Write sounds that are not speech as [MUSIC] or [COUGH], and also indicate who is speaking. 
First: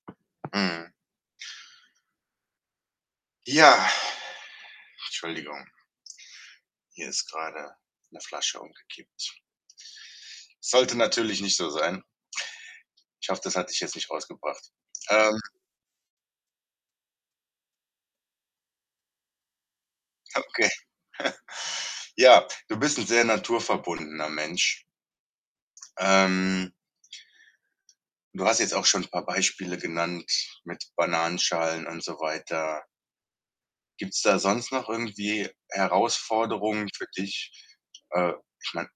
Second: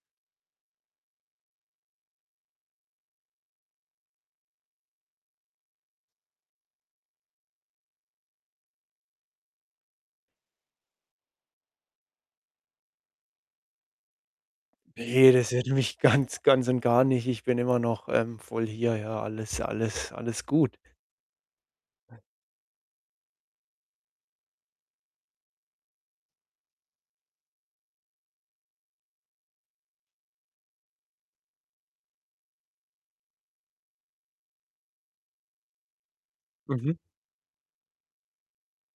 Speaker 1: Mhm. Ja. Entschuldigung. Hier ist grade 'ne Flasche umgekippt. Sollte natürlich nicht so sein. [SNORTS] Ich hoffe, das hat dich jetzt nicht rausgebracht.
Speaker 2: Ne,
Speaker 1: Ähm
Speaker 2: das hätte mich ganz ganz und gar nicht. Ich bin immer noch, ähm, voll hier, ja. Alles alles
Speaker 1: Okay.
Speaker 2: alles gut.
Speaker 1: [CHUCKLES] Ja, du bist sehr 'n naturverbundener Mensch. Ähm du hast jetzt auch schon 'n paar Beispiele genannt mit Bananenschalen und so weiter. Gibt's da sonst noch irgendwie Herausforderungen
Speaker 2: Mhm.
Speaker 1: für dich? Äh, ich meine